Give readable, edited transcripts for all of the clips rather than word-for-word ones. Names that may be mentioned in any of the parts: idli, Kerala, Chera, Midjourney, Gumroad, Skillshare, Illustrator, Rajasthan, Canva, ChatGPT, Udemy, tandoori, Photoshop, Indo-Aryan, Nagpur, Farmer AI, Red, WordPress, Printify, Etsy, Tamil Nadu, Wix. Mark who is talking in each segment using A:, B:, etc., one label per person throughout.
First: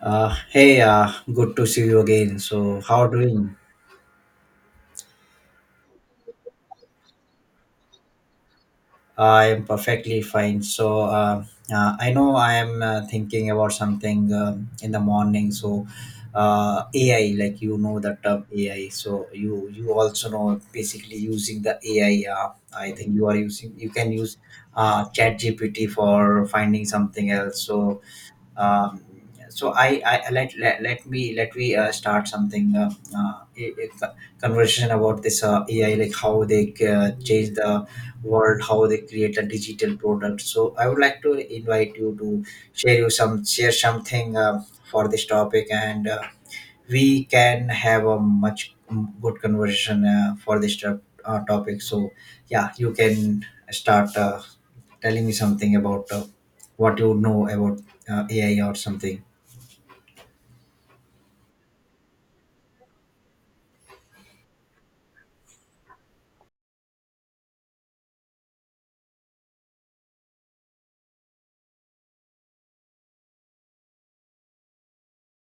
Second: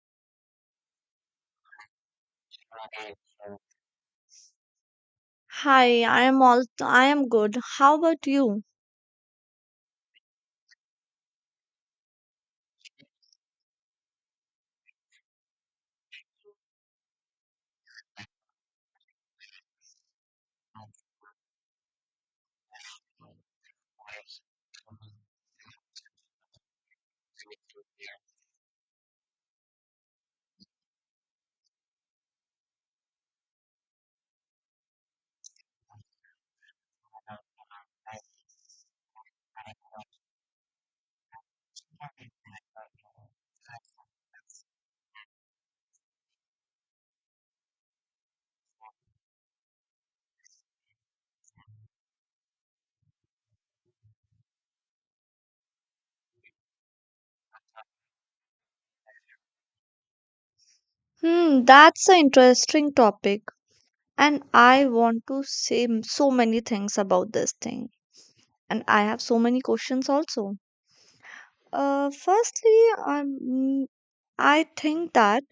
A: Hey, good to see you again. So, how
B: Hi,
A: are you doing?
B: I am good. How about you?
A: I am perfectly fine. I know I am thinking about something in the morning. AI, like you know the term AI. So, you also know basically using the AI. I think you are using. You can use ChatGPT for finding something else. So, um, so I let, let let me start something a, a co- conversation about this AI, like how they change the world, how they create a digital product. So I would like to invite you to share something for this topic, and we can have a much good conversation for this topic. So, yeah, you can start telling me something about what you know about AI or something.
B: Hmm, that's an interesting topic, and I want to say so many things about this thing, and I have so many questions also. Firstly, um, I think that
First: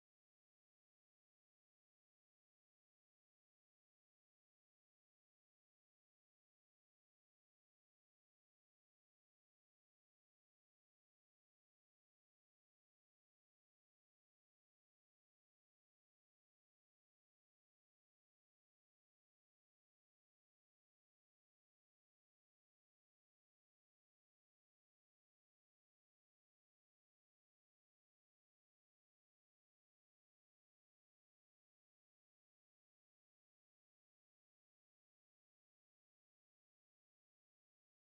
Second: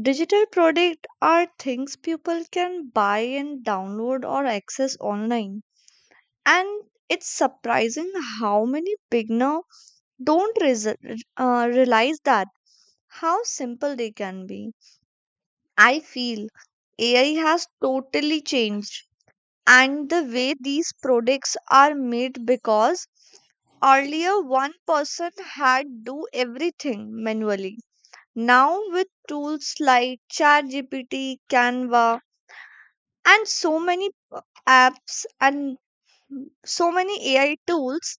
B: digital products are things people can buy and download or access online, and it's surprising how many beginners don't realize that. How simple they can be. I feel AI has totally changed and the way these products are made because earlier one person had do everything manually. Now with tools like ChatGPT, Canva and so many apps and so many AI tools,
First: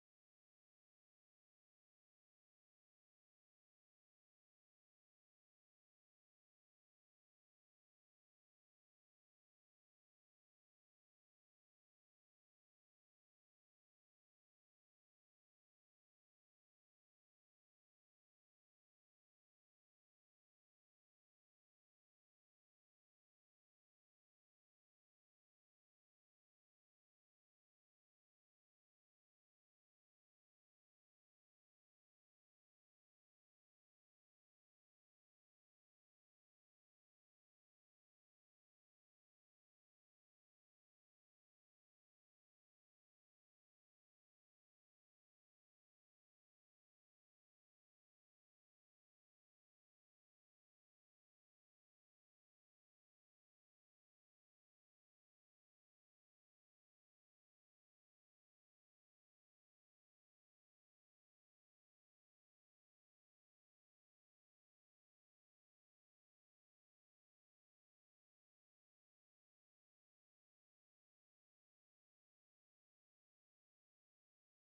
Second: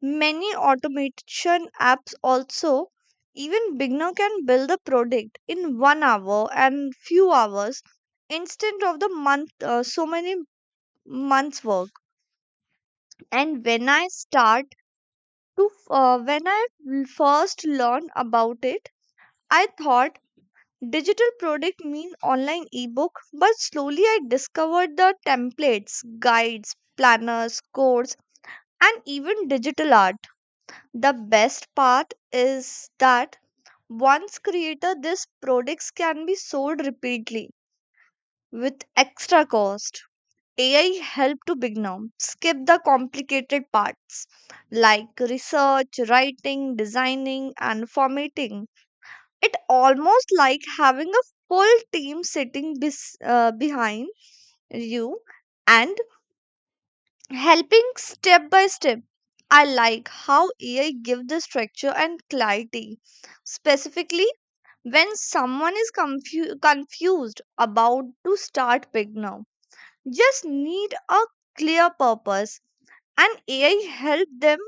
B: many automation apps also, even beginner can build a product in 1 hour and few hours instead of the month, so many months work. And when I first learned about it, I thought digital product mean online ebook, but slowly I discovered the templates, guides, planners, codes, and even digital art. The best part is that once created, these products can be sold repeatedly with extra cost. AI help to beginner skip the complicated parts like research, writing, designing, and formatting. It almost like having a full team sitting behind you and helping step by step. I like how AI give the structure and clarity specifically when someone is confused about to start big now just need a clear purpose, and AI help them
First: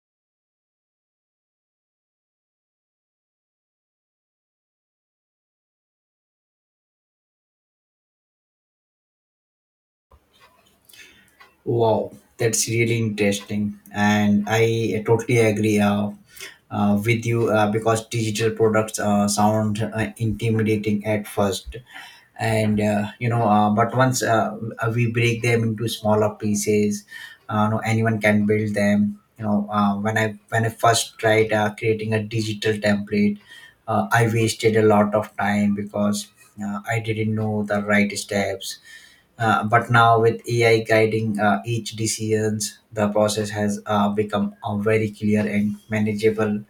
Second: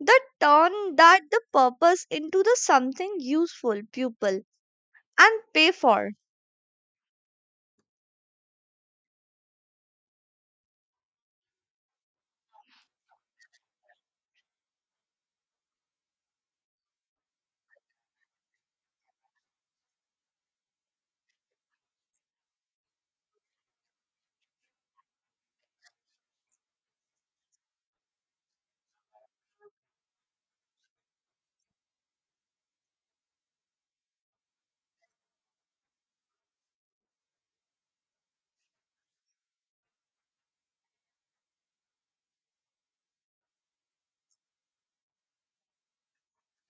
B: the turn that the purpose into the something useful pupil and pay for.
A: Wow, that's really interesting, and I totally agree with you, because digital products sound intimidating at first, and but once we break them into smaller pieces, no, anyone can build them. You know, when I first tried creating a digital template, I wasted a lot of time because I didn't know the right steps, but now with AI guiding each decisions, the process has become very clear and manageable.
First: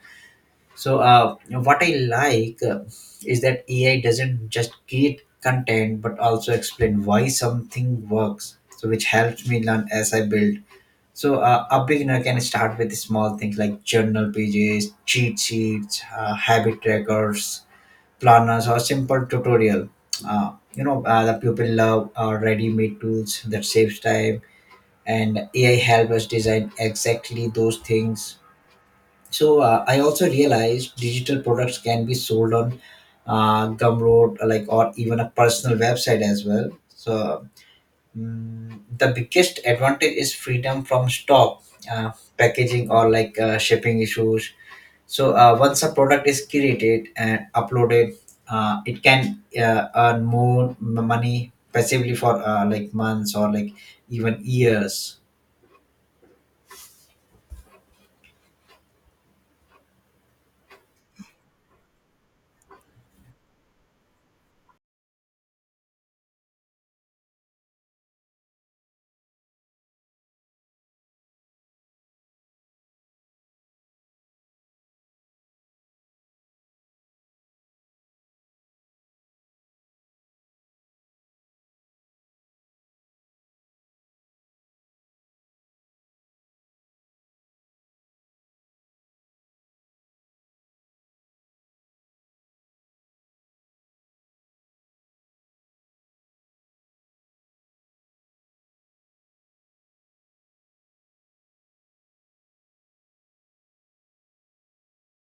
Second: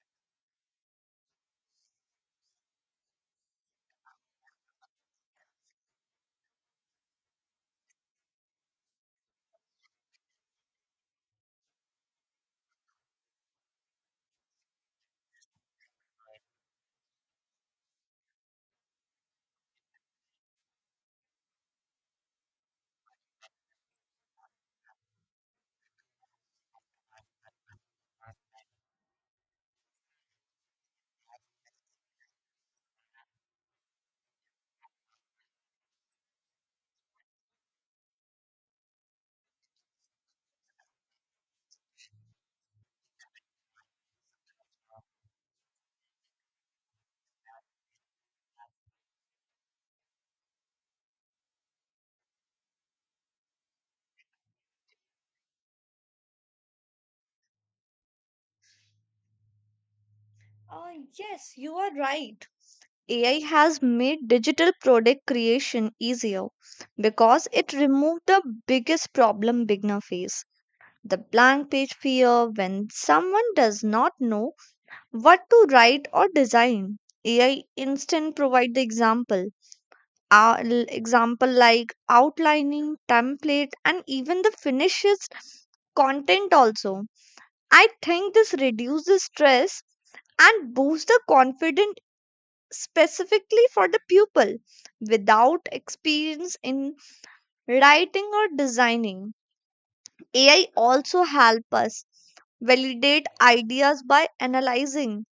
A: So what I like is that AI doesn't just create content but also explain why something works, so which helps me learn as I build. So a beginner can start with small things like journal pages, cheat sheets, habit trackers, planners, or simple tutorial. The people love ready-made tools that saves time, and AI helps us design exactly those things. So I also realized digital products can be sold on Gumroad, like or even a personal website as well. So the biggest advantage is freedom from stock, uh, packaging, or like shipping issues. So once a product is created and uploaded, it can earn more money passively for like months or like even years.
B: uh, yes, you are right. AI has made digital product creation easier because it removed the biggest problem beginner face, the blank page fear when someone does not know what to write or design. AI instant provide the example, example like outlining, template, and even the finishes content also. I think this reduces stress and boosts the confidence specifically for the pupil without experience in writing or designing. AI also help us validate ideas by analyzing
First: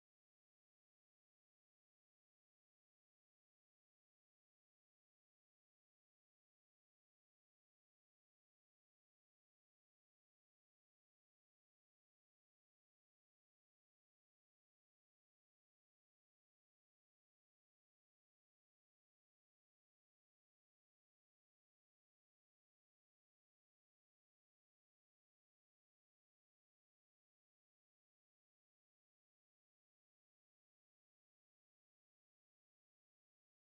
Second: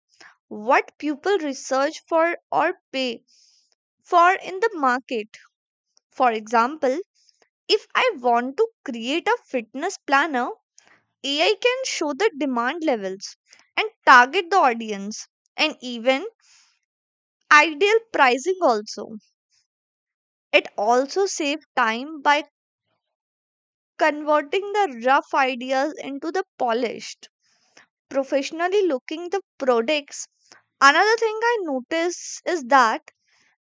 B: what people research for or pay for in the market. For example, if I want to create a fitness planner, AI can show the demand levels and target the audience and even ideal pricing also. It also saves time by converting the rough ideas into the polished, professionally looking the products. Another thing I notice is that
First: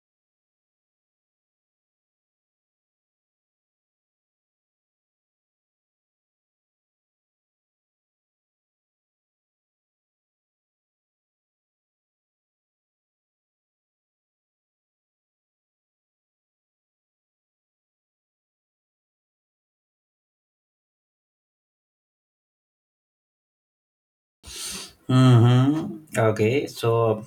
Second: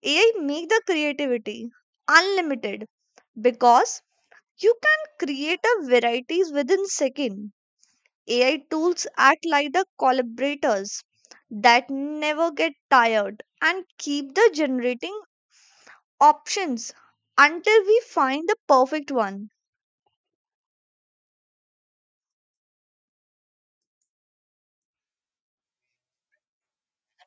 B: AI make the creativity unlimited because you can create a varieties within second. AI tools act like the collaborators that never get tired and keep the generating options until we find the perfect one.
A: Mm-hmm. Okay, so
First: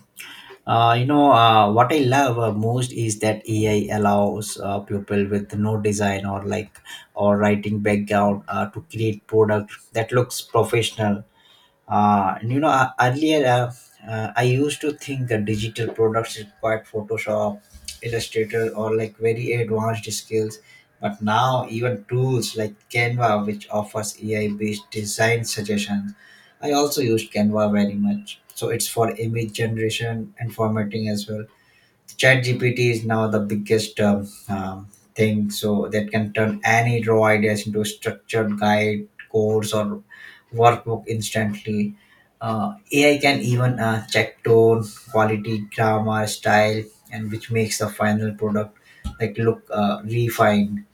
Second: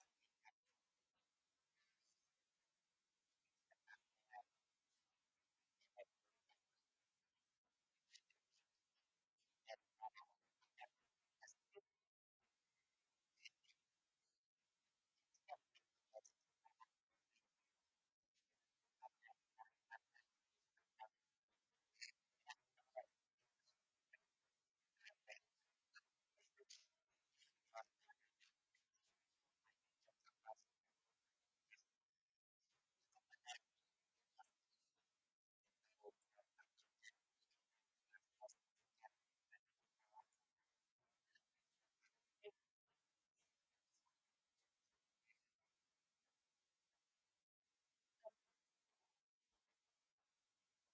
A: uh, you know uh, what I love most is that AI allows people with no design or like or writing background to create product that looks professional. Earlier I used to think that digital products required Photoshop, Illustrator, or like very advanced skills. But now, even tools like Canva, which offers AI-based design suggestions — I also used Canva very much. So it's for image generation and formatting as well. ChatGPT is now the biggest thing, so that can turn any raw ideas into a structured guide, course, or workbook instantly. AI can even check tone, quality, grammar, style, and which makes the final product like look refined.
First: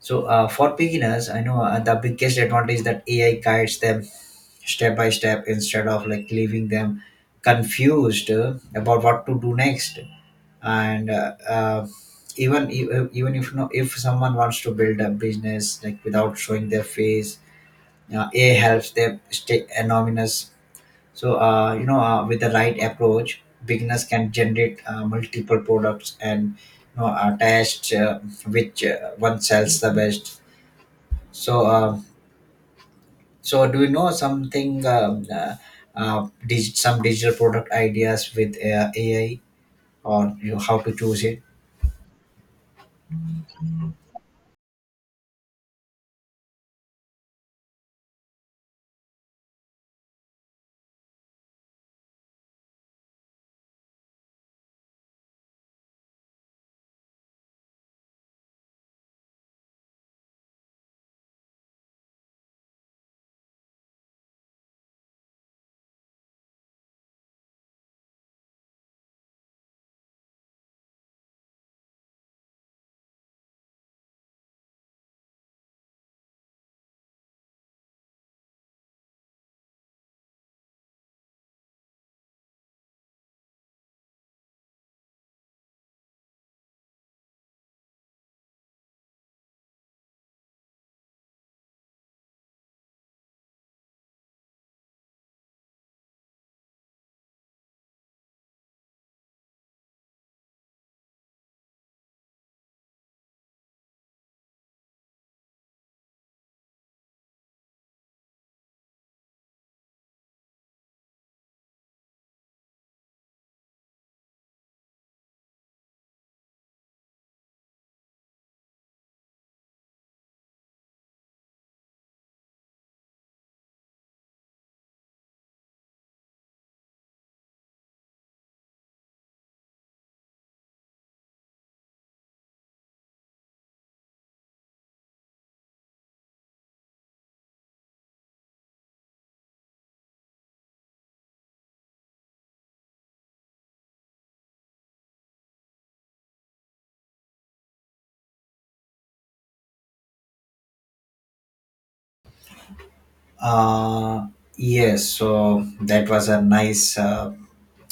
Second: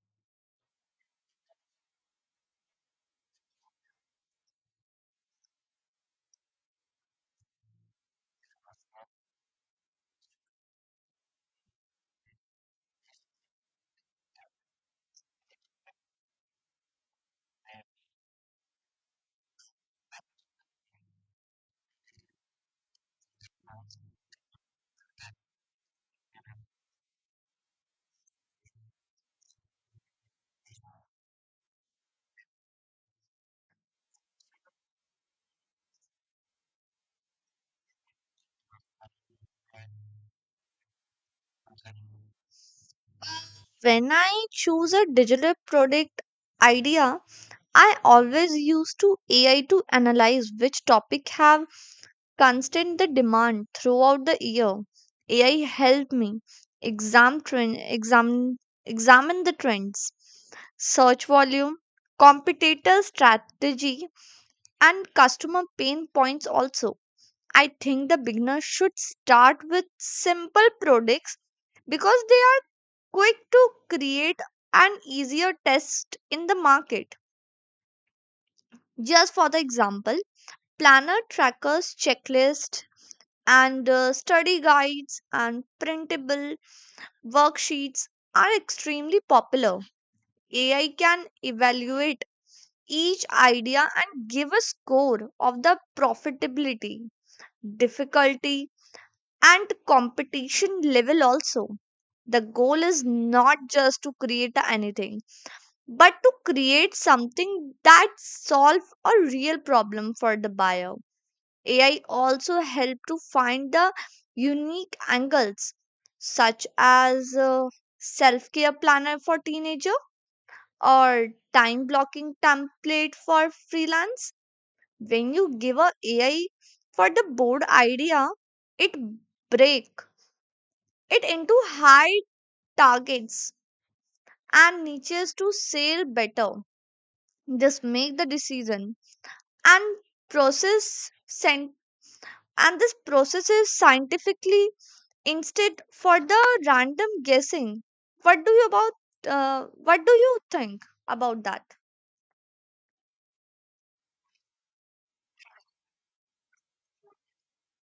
A: So for beginners, I know the biggest advantage that AI guides them step by step instead of like leaving them confused about what to do next, and even if no, if someone wants to build a business like without showing their face, a helps them stay anonymous. So with the right approach beginners can generate multiple products and you know attached which one sells the best. So uh, so do you know something some digital product ideas with AI, or you know, how to choose it?
B: When I choose a digital product idea, I always use to AI to analyze which topic have constant the demand throughout the year. AI helped me exam trend, exam, examine the trends, search volume, competitor strategy, and customer pain points also. I think the beginner should start with simple products because they are quick to create and easier test in the market. Just for the example, planner trackers checklist and study guides and printable worksheets are extremely popular. AI can evaluate each idea and give a score of the profitability, difficulty, and competition level also. The goal is not just to create anything, but to create something that solves a real problem for the buyer. AI also help to find the unique angles such as self-care planner for teenager or time blocking template for freelance. When you give a AI for the board idea, it break it into high targets and niches to sell better. Just make the decision and process sent, and this process is scientifically instead for the random guessing. What do you think about that?
A: Uh, yes, so that was a nice.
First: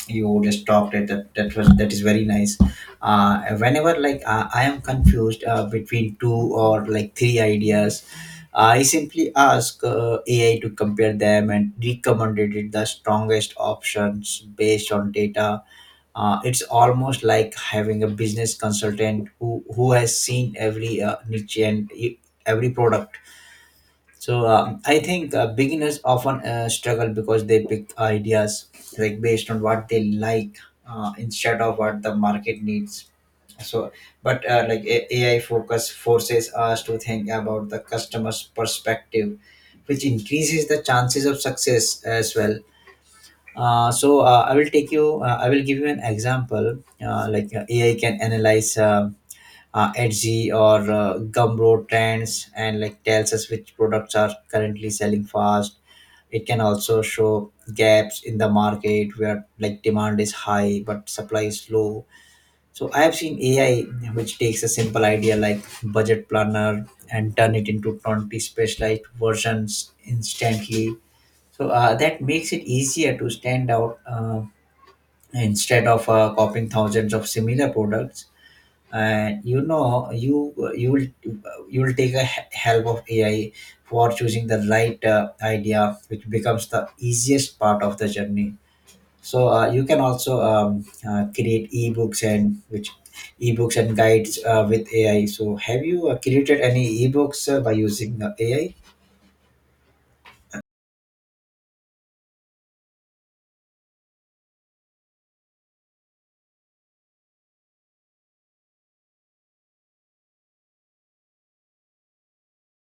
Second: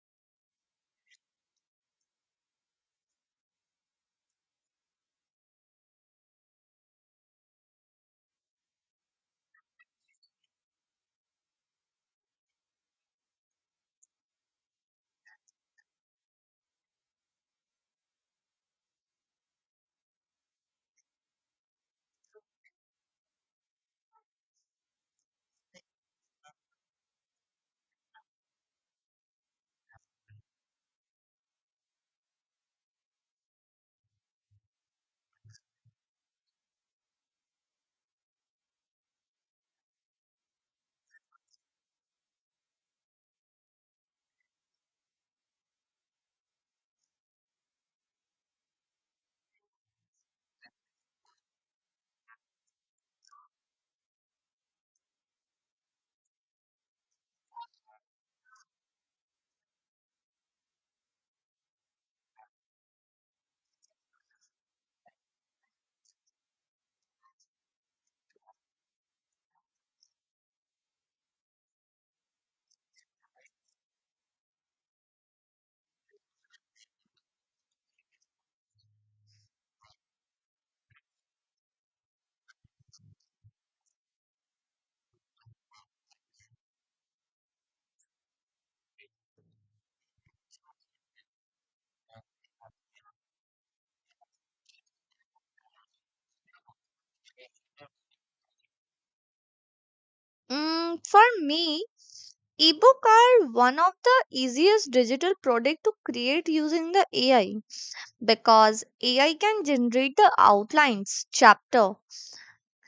A: You just talked it. That was that is very nice. Whenever like I am confused between two or like three ideas, I simply ask AI to compare them and recommended it the strongest options based on data. It's almost like having a business consultant who has seen every niche and every product. So I think beginners often struggle because they pick ideas like based on what they like instead of what the market needs. So, but AI focus forces us to think about the customer's perspective, which increases the chances of success as well. So I will take you. I will give you an example. AI can analyze Etsy or Gumroad trends and like tells us which products are currently selling fast. It can also show gaps in the market where like demand is high but supply is low. So I have seen AI which takes a simple idea like budget planner and turn it into 20 specialized versions instantly. So that makes it easier to stand out, instead of copying thousands of similar products. And you know you will take a help of AI for choosing the right idea, which becomes the easiest part of the journey. So you can also create ebooks and guides with AI. So have you created any ebooks by using AI?
B: Mm, for me ebook are one of the easiest digital product to create using the AI because AI can generate the outlines chapter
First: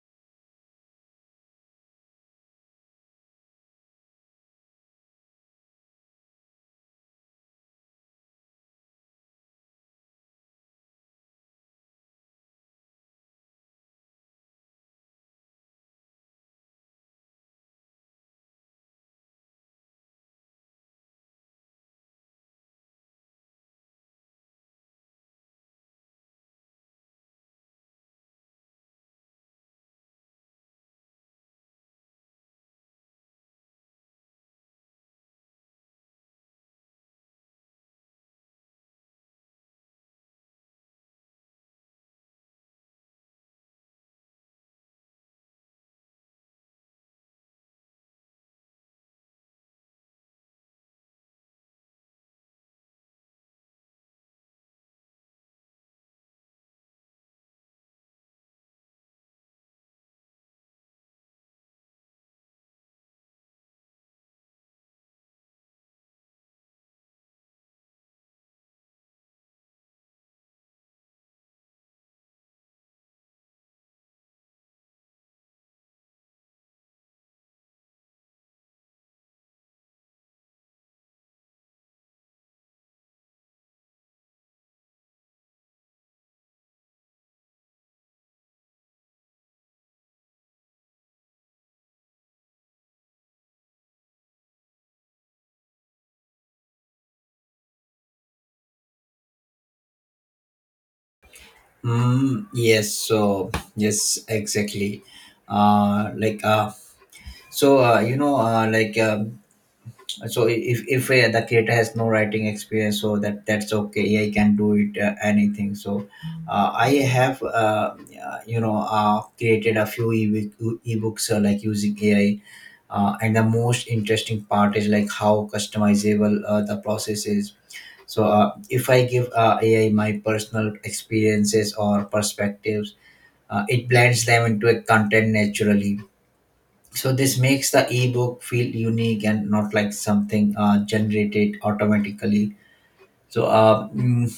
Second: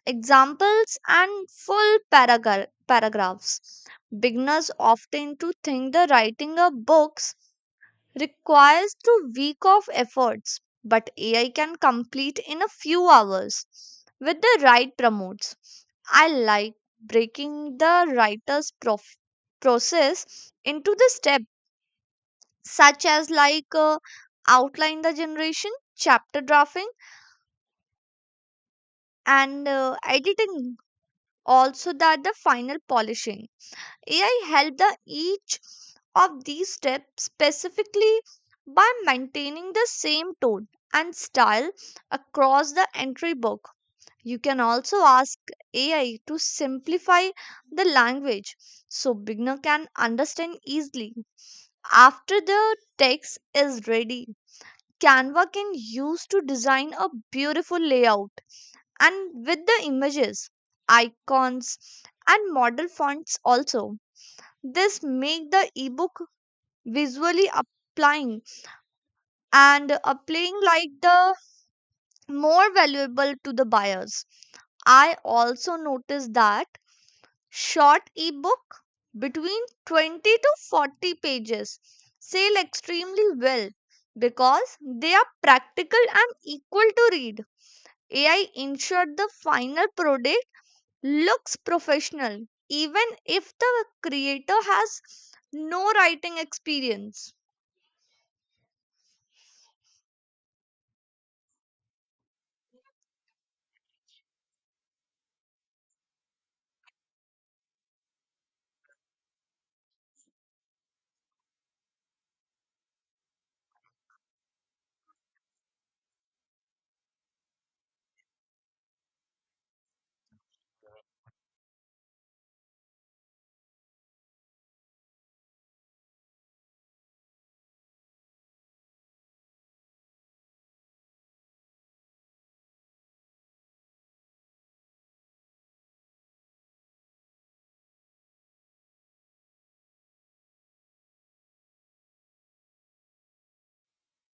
B: examples and full paragraphs. Beginners often to think the writing of books requires to week of efforts, but AI can complete in a few hours with the right promotes. I like breaking the process into the steps such as like outline the generation, chapter drafting and editing also that the final polishing. AI helped the each of these steps specifically by maintaining the same tone and style across the entry book. You can also ask AI to simplify the language so beginner can understand easily. After the text is ready, Canva can use to design a beautiful layout and with the images, icons and model fonts also. This make the ebook visually applying and applying like the more valuable to the buyers. I also noticed that short ebook between 20 to 40 pages sell extremely well because they are practical and equal to read. AI ensured the final product looks professional even if the creator has no writing experience.
A: Yes, so yes, exactly. Like so you know, like so if the creator has no writing experience, so that that's okay, AI can do it anything. So I have created a few ebooks like using AI, and the most interesting part is like how customizable the process is. So if I give AI my personal experiences or perspectives, it blends them into a content naturally. So this makes the ebook feel unique and not like something generated automatically. So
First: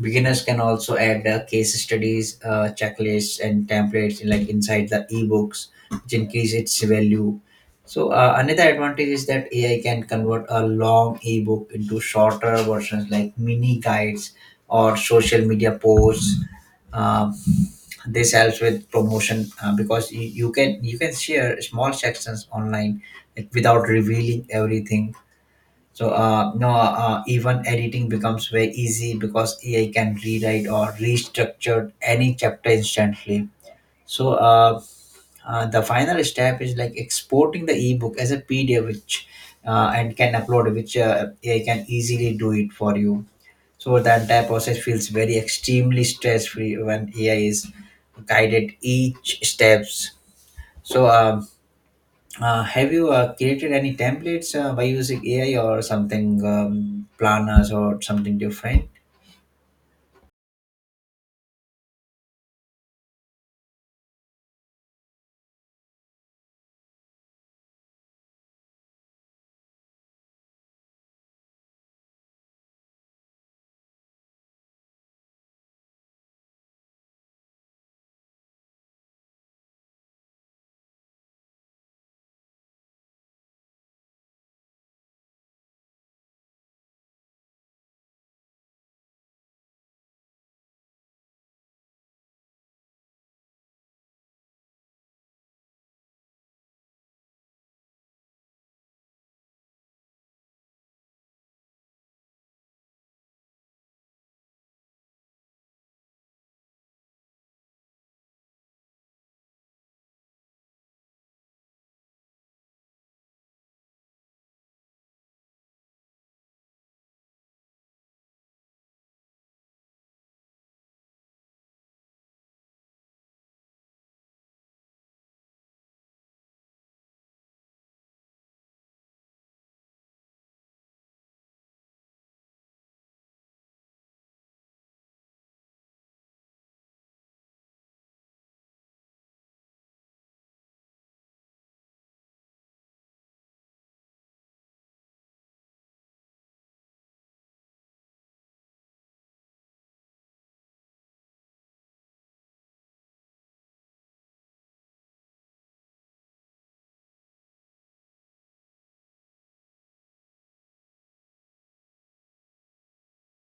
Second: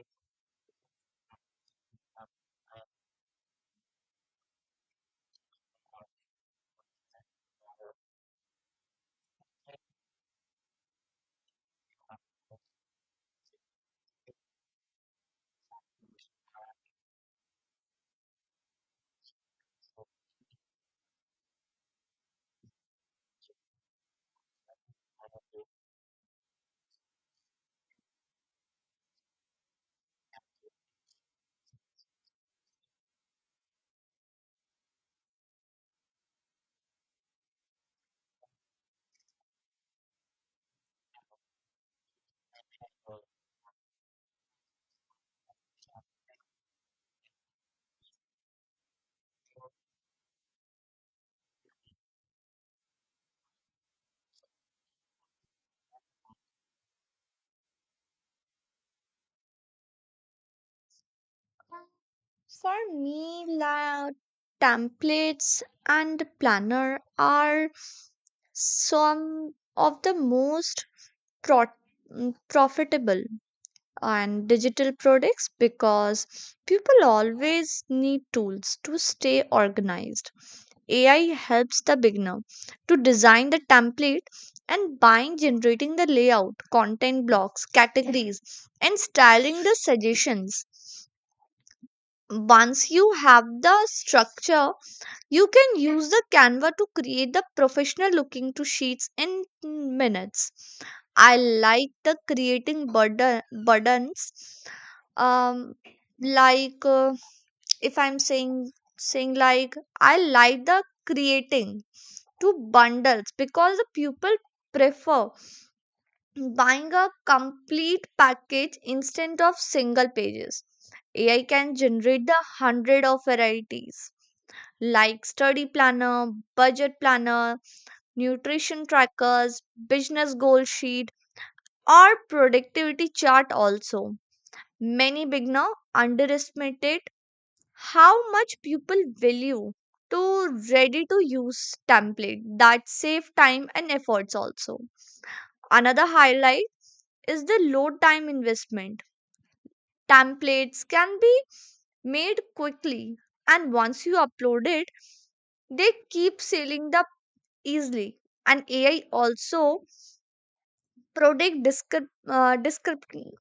A: beginners can also add case studies, checklists, and templates in, like inside the ebooks, which increase its value. So, another advantage is that AI can convert a long ebook into shorter versions like mini guides or social media posts. Um, this helps with promotion because you can share small sections online like, without revealing everything. So uh, no, uh, even editing becomes very easy because AI can rewrite or restructure any chapter instantly. So the final step is like exporting the ebook as a PDF, which and can upload, which AI can easily do it for you. So the entire process feels very extremely stress free when AI is guided each steps. So have you created any templates by using AI or something, planners or something different?
B: For me, la templates and planner are some of the most pro- profitable and digital products because people always need tools to stay organized. AI helps the beginner to design the template and buying generating the layout, content blocks, categories and styling the suggestions. Once you have the structure you can use the Canva to create the professional looking to sheets in minutes. I like the creating burden buttons. Um like if I'm saying saying like I like the creating to bundles because the people prefer buying a complete package instead of single pages. AI can generate the hundred of varieties like study planner, budget planner, nutrition trackers, business goal sheet, or productivity chart also. Many beginner underestimated how much people value to ready to use template that save time and efforts also. Another highlight is the low time investment. Templates can be made quickly, and once you upload it, they keep sailing up easily. And AI also predict uh, descrip-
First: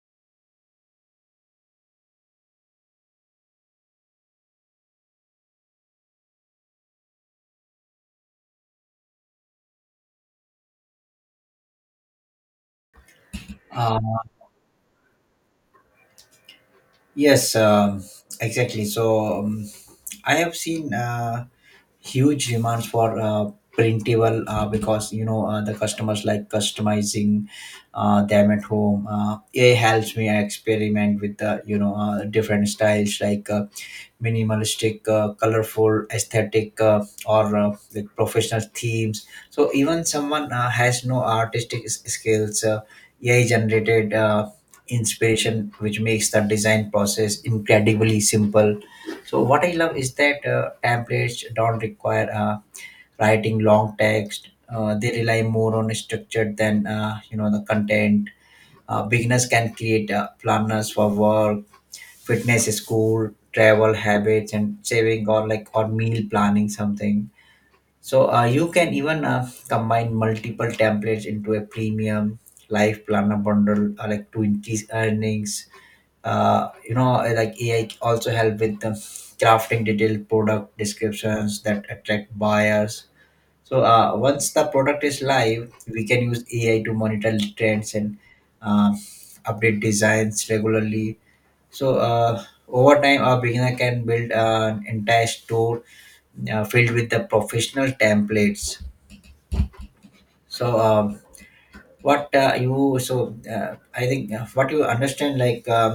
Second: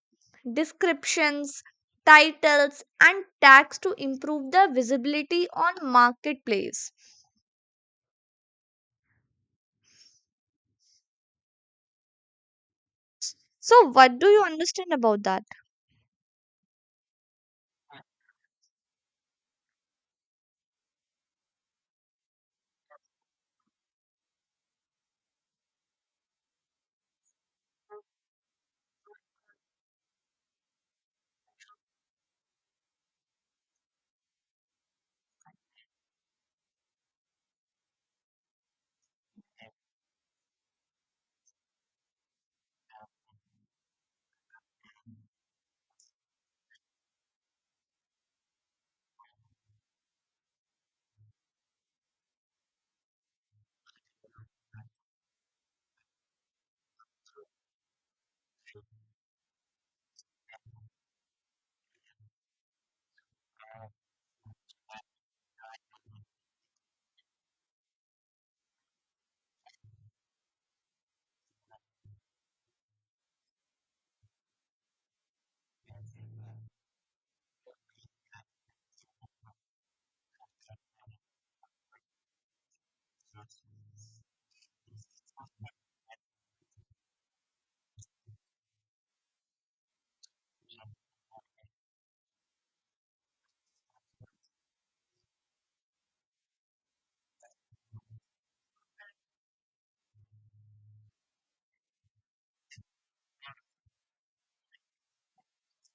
B: descriptions, titles, and tags to improve the visibility on marketplace. So, what do you understand about that?
A: Yes, exactly. So I have seen huge demands for printable because you know the customers like customizing them at home. It helps me experiment with the you know different styles like minimalistic, colorful, aesthetic, or with professional themes. So even someone has no artistic skills, AI generated inspiration which makes the design process incredibly simple. So what I love is that templates don't require writing long text, they rely more on structure than you know the content. Beginners can create planners for work, fitness, school, travel, habits, and saving, or like or meal planning something. So you can even combine multiple templates into a premium life planner bundle like to increase earnings. AI also help with the crafting detailed product descriptions that attract buyers. So once the product is live we can use AI to monitor trends and uh, update designs regularly. So over time a beginner can build an entire store filled with the professional templates. So um, what uh, you so uh, I think what you understand like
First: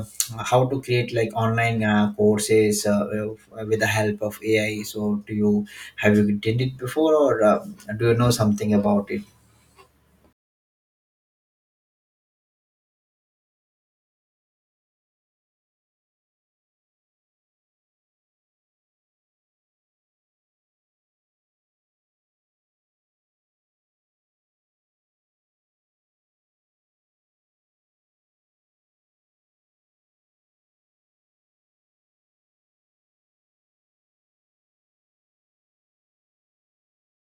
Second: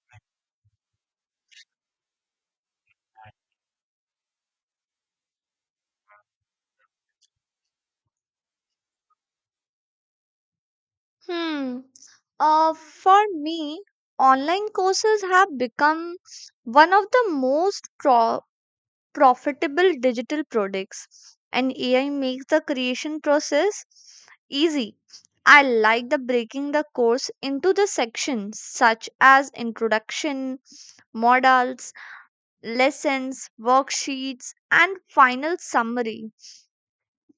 A: how to create like online courses, with the help of AI? So do you, have you did it before, or do you know something about it?
B: Hmm. For me, online courses have become one of the most profitable digital products, and AI makes the creation process easy. I like the breaking the course into the sections such as introduction, models, lessons, worksheets, and final summary.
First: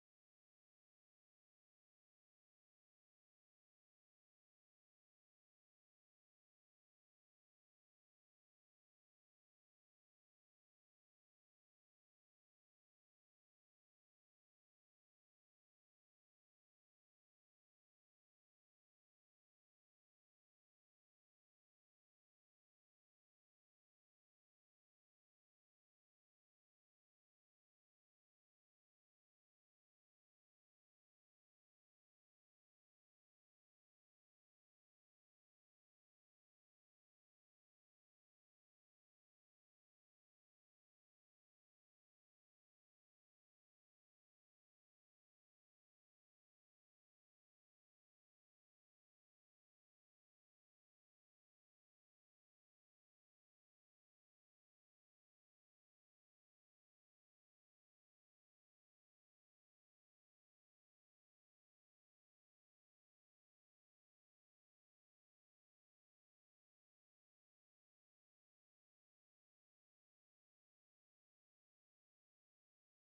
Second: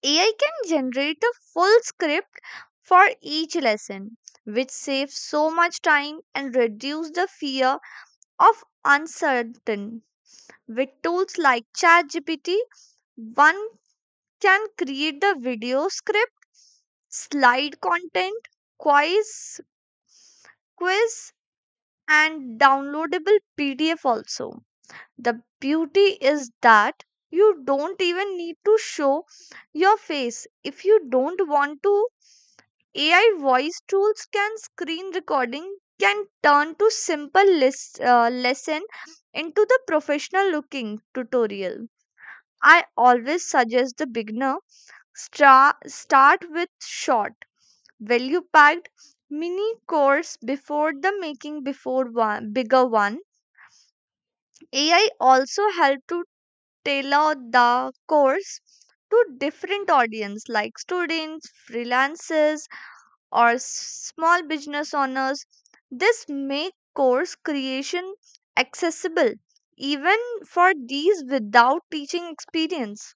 B: AI can generate the full script for each lesson, which saves so much time and reduces the fear of uncertain. With tools like ChatGPT, one can create the video script, slide content, quiz, quiz, and downloadable PDF also. The beauty is that you don't even need to show your face. If you don't want to, AI voice tools can screen recording, can turn to simple lesson into the professional looking tutorial. I always suggest the beginner start with short, value packed mini course before the making before one bigger one. AI also help to tailor the course to different audience like students, freelancers, or small business owners. This make course creation accessible even for these without teaching experience.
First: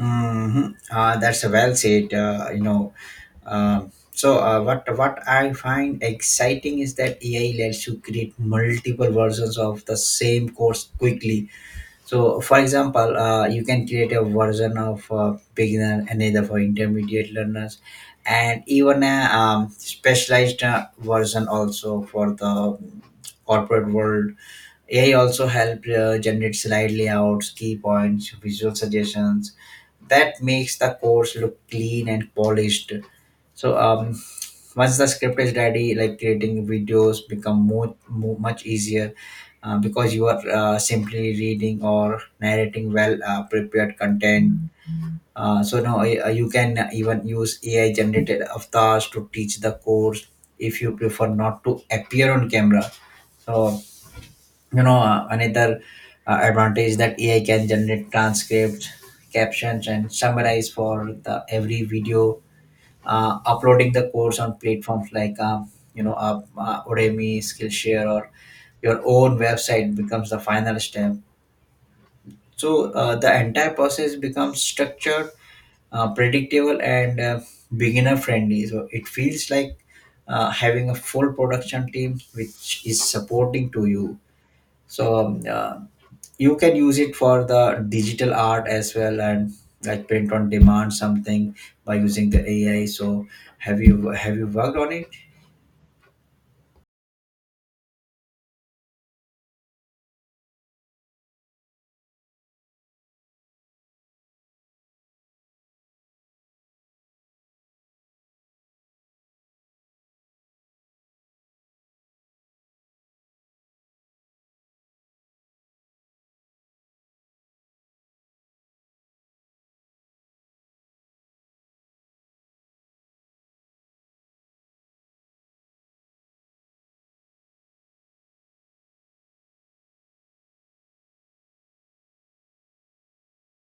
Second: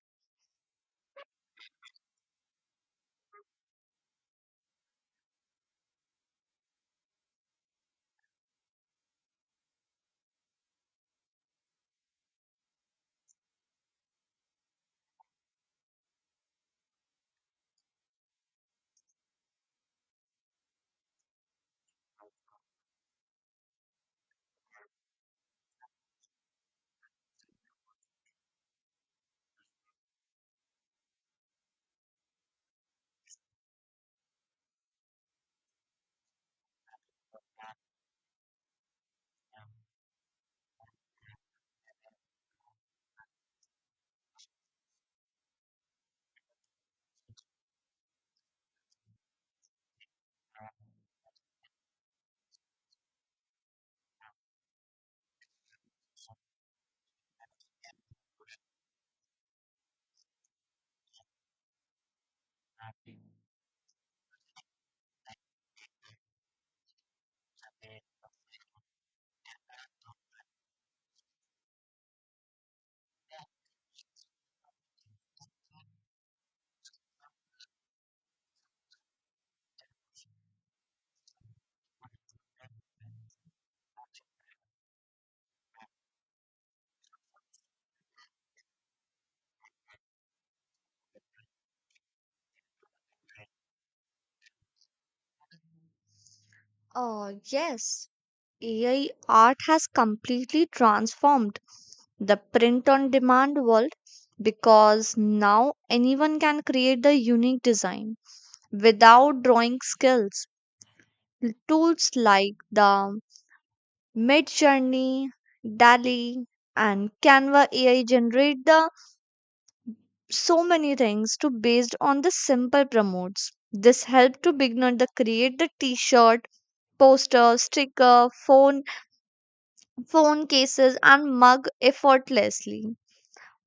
A: That's a well said, you know um, what I find exciting is that AI lets you create multiple versions of the same course quickly. So, for example, you can create a version of beginner, another for intermediate learners, and even a specialized version also for the corporate world. AI also help generate slide layouts, key points, visual suggestions that makes the course look clean and polished. So, um, Once the script is ready, like, creating videos become more much easier because you are simply reading or narrating well prepared content, so now you can even use ai generated avatars to teach the course if you prefer not to appear on camera. so Another advantage that ai can generate transcripts, captions and summarize for the every video. Uploading the course on platforms like Udemy, Skillshare, or your own website becomes the final step. So the entire process becomes structured, predictable, and beginner friendly. So it feels like having a full production team which is supporting to you. so um, uh, you can use it for the digital art as well, and like print on demand something by using the ai. So have you worked on it?
B: Oh, yes. AI art has completely transformed the print on demand world because now anyone can create the unique design without drawing skills. Tools like the Midjourney, e and Canva AI generate the so many things to based on the simple promotes. This helped to beginner to create the t-shirt, poster, sticker, phone cases and mug effortlessly.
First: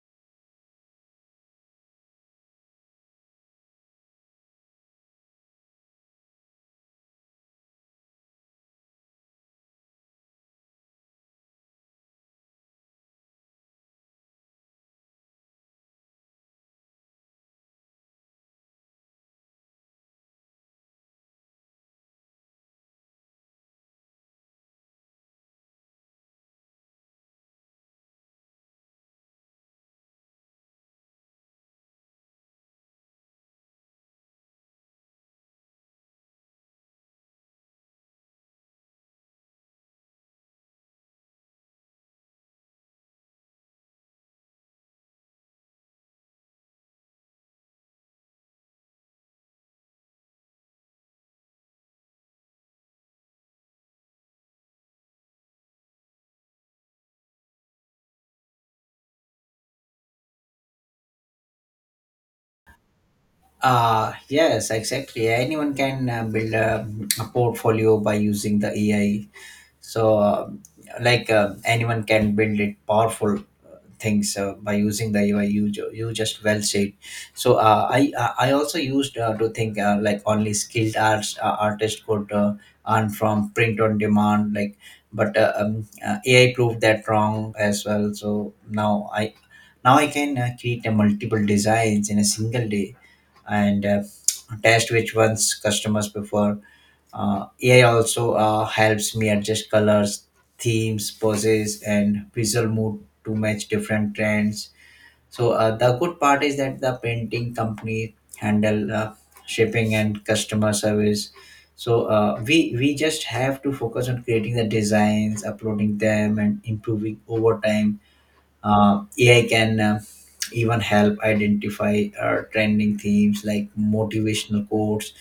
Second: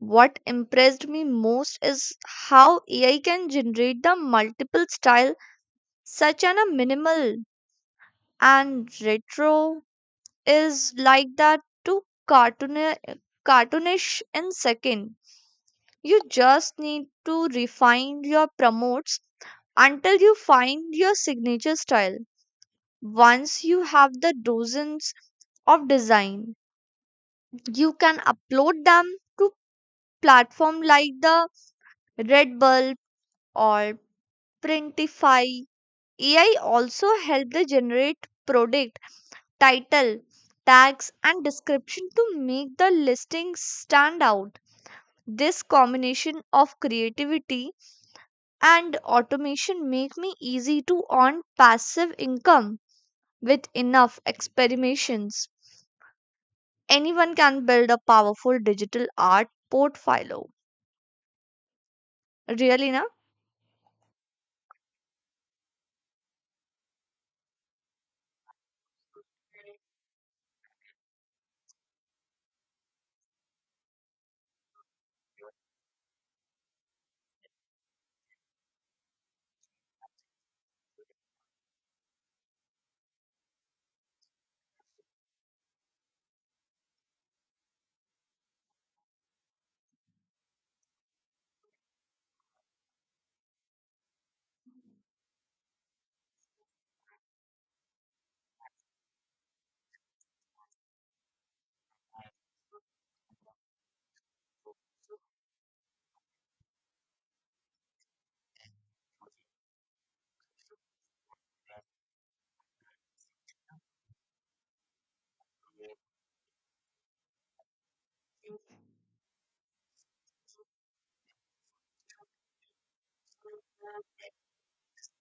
B: What impressed me most is how AI can generate the multiple style such an a minimal and retro is like that to cartoon cartoonish in second. You just need to refine your promotes until you find your signature style. Once you have the dozens of design, you can upload them to platform like the Red or Printify. AI also help the generate product title, tags and description to make the listing stand out. This combination of creativity and automation make me easy to earn passive income with enough experimentations. Anyone can build a powerful digital art portfolio. Really, na?
A: Yes, exactly, anyone can build a portfolio by using the ai. so um, like, anyone can build it powerful things by using the ui. You just well said. So I also used to think like only skilled arts artists could earn from print on demand, like, but ai proved that wrong as well. Now i Now I can create multiple designs in a single day, and test which ones customers prefer. AI also helps me adjust colors, themes, poses, and visual mood to match different trends. So the good part is that the painting company handle shipping and customer service. So we just have to focus on creating the designs, uploading them, and improving over time. AI can even help identify trending themes like motivational quotes,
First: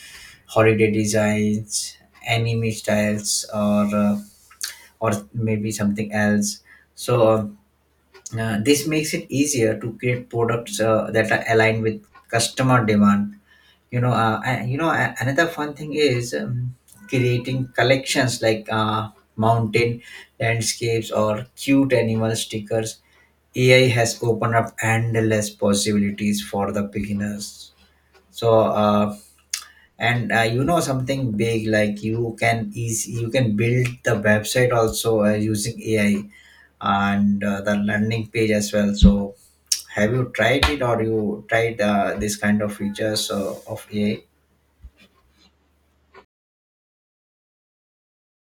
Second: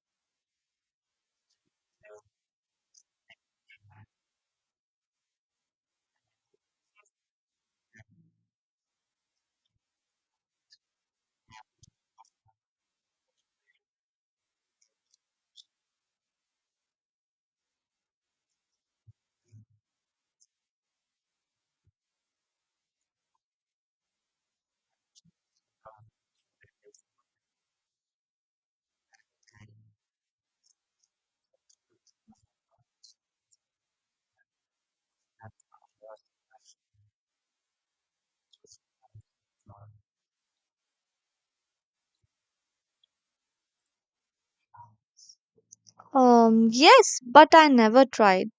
A: holiday designs, anime styles, or maybe something else. So this makes it easier to create products that are aligned with customer demand. You know and, you know a- Another fun thing is, creating collections like mountain landscapes or cute animal stickers. Ai has opened up endless possibilities for the beginners. So and You know, something big, like you can easy you can build the website also using ai, and the landing page as well. So have you tried it, or you tried this kind of features of ai?
B: Yes, but I never tried.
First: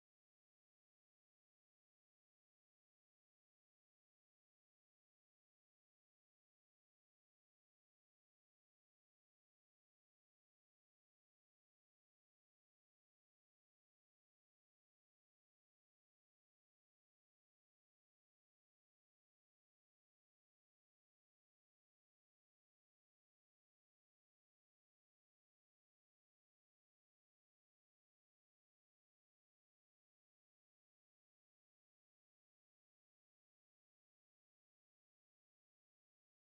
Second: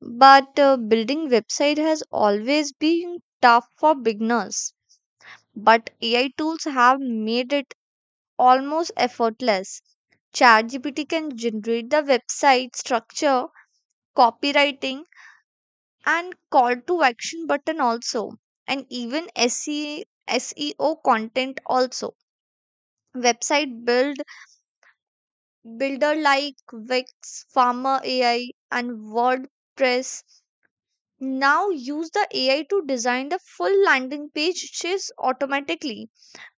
B: But building website has always been tough for beginners. But AI tools have made it almost effortless. ChatGPT can generate the website structure, copywriting, and call to action button also and even SEO content also. Website builder like Wix, Farmer AI and WordPress now use the AI to design the full landing pages automatically.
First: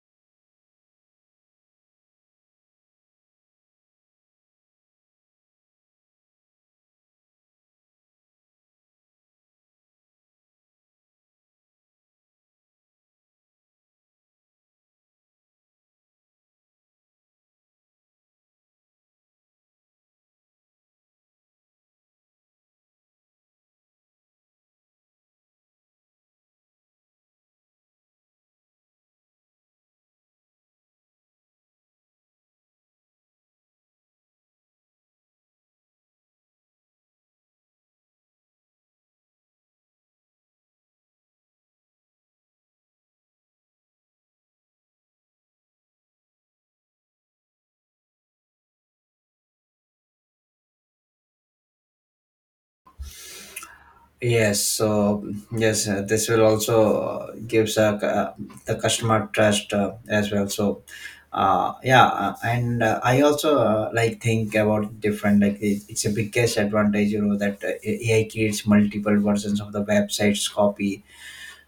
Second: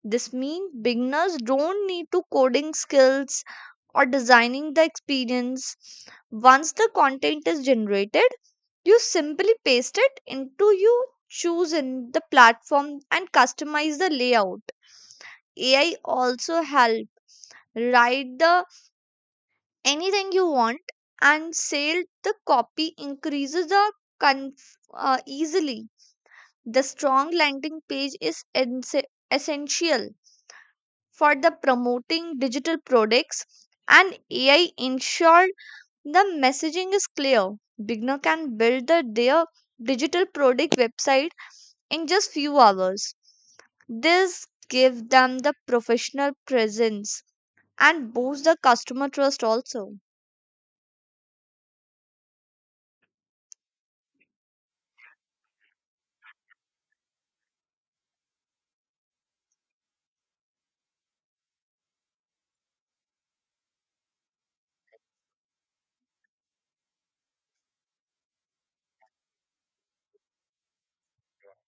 B: This means beginners don't need to coding skills or designing the experience. Once the content is generated, you simply paste it into you choose in the platform and customize the layout. AI also help write the anything you want and sell the copy increases the easily. The strong landing page is essential for the promoting digital products, and AI ensure the messaging is clear. Beginner can build the, their digital product website in just few hours. This gives them the professional presence and boosts the customer trust also.
A: Yes, so yes, this will also gives the customer trust as well. So yeah, and I also like think about different, like, it's a biggest advantage, you know, that AI creates multiple versions of the website's copy.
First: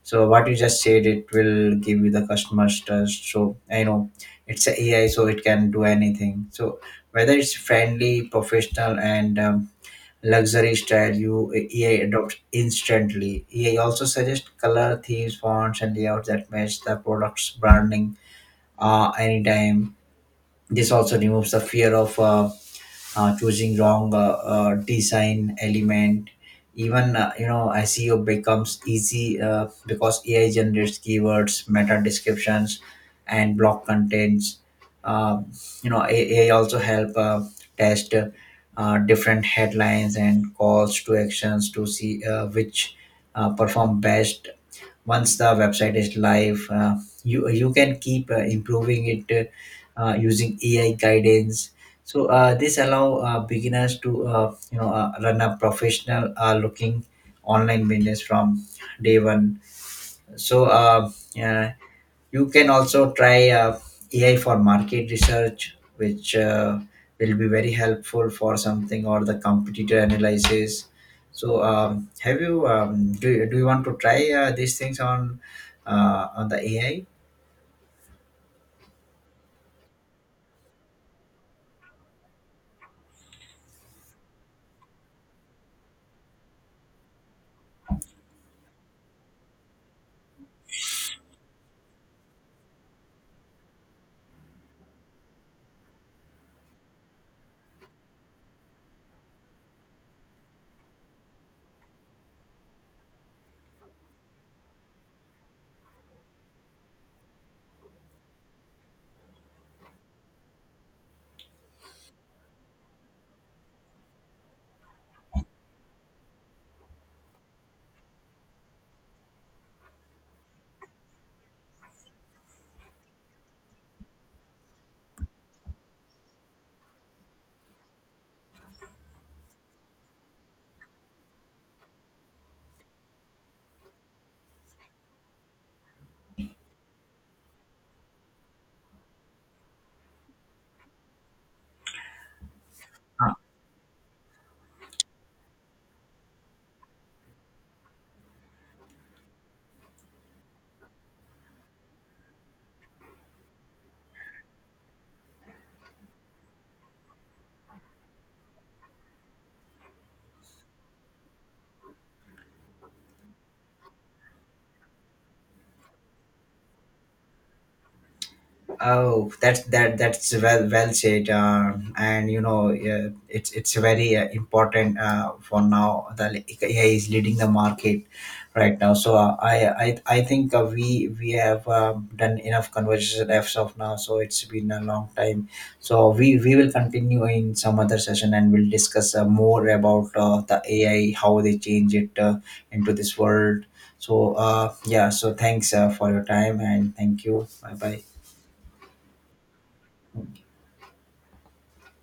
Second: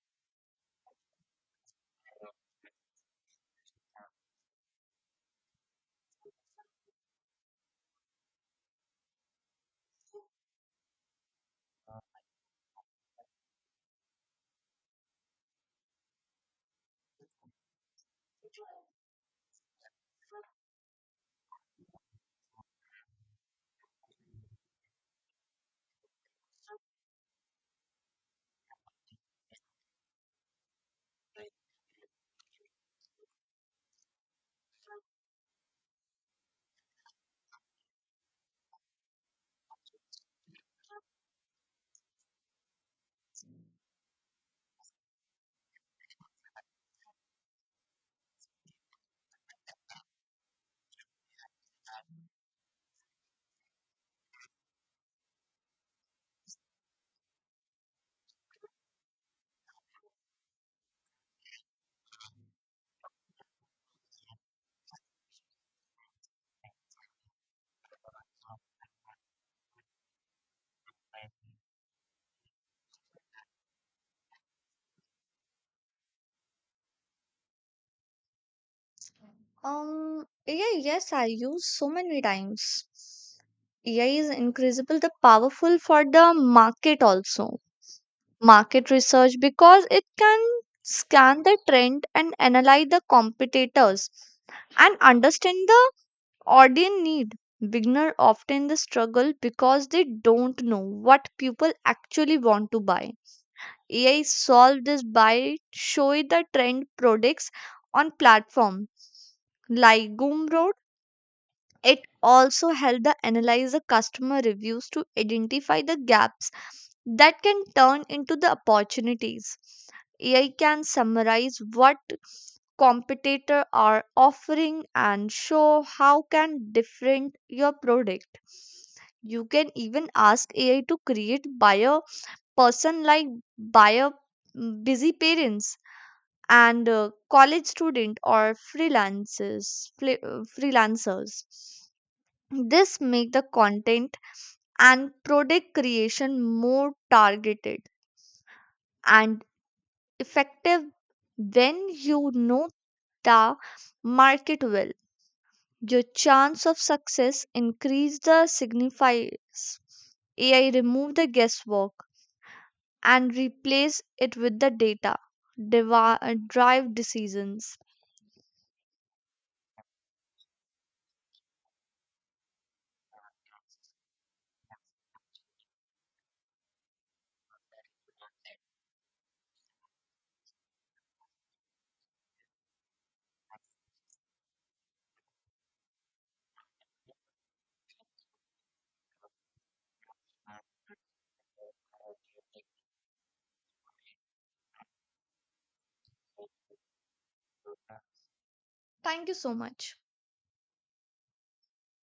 A: So what you just said, it will give you the customer's trust. So I know it's a AI, so it can do anything. So whether it's friendly, professional, and luxury style you EA adopts instantly. EA also suggests color themes, fonts, and layouts that match the product's branding anytime. This also removes the fear of choosing wrong design element. Even seo becomes easy because ai generates keywords, meta descriptions and block contents. um, Ai also help test different headlines and calls to actions to see which perform best. Once the website is live, you can keep improving it using ai guidance. So this allow beginners to run a professional looking online business from day 1. so uh, yeah, you can also try ai for market research, which will be very helpful for something, or the competitor analysis. Have you, do you want to try these things on the ai?
B: Yeah, yes, I use so many times. AI is incredible, the powerful for the market also. Market research because it can scan the trend and analyze the competitors and understand the audience need. Beginner often the struggle because they don't know what people actually want to buy. AI solve this by showing the trend products on platforms like Gumroad. It also helped the analyze the customer reviews to identify the gaps that can turn into the opportunities. AI can summarize what competitor are offering and show how can different your product. You can even ask AI to create buyer person like buyer mm, busy parents and college student or freelancers. This make the content and product creation more targeted and effective when you know the market well. Your chance of success increase the signifies. AI remove the guesswork and replace it with the data drive decisions.
A: Oh, that's that's well said. And you know, it's very important for now. The, like, AI is leading the market right now. So I think we have done enough conversation as of now. So it's been a long time. So we will continue in some other session and we'll discuss more about the AI, how they change it into this world. So so thanks for your time, and thank you. Bye bye.
B: Thank you so much.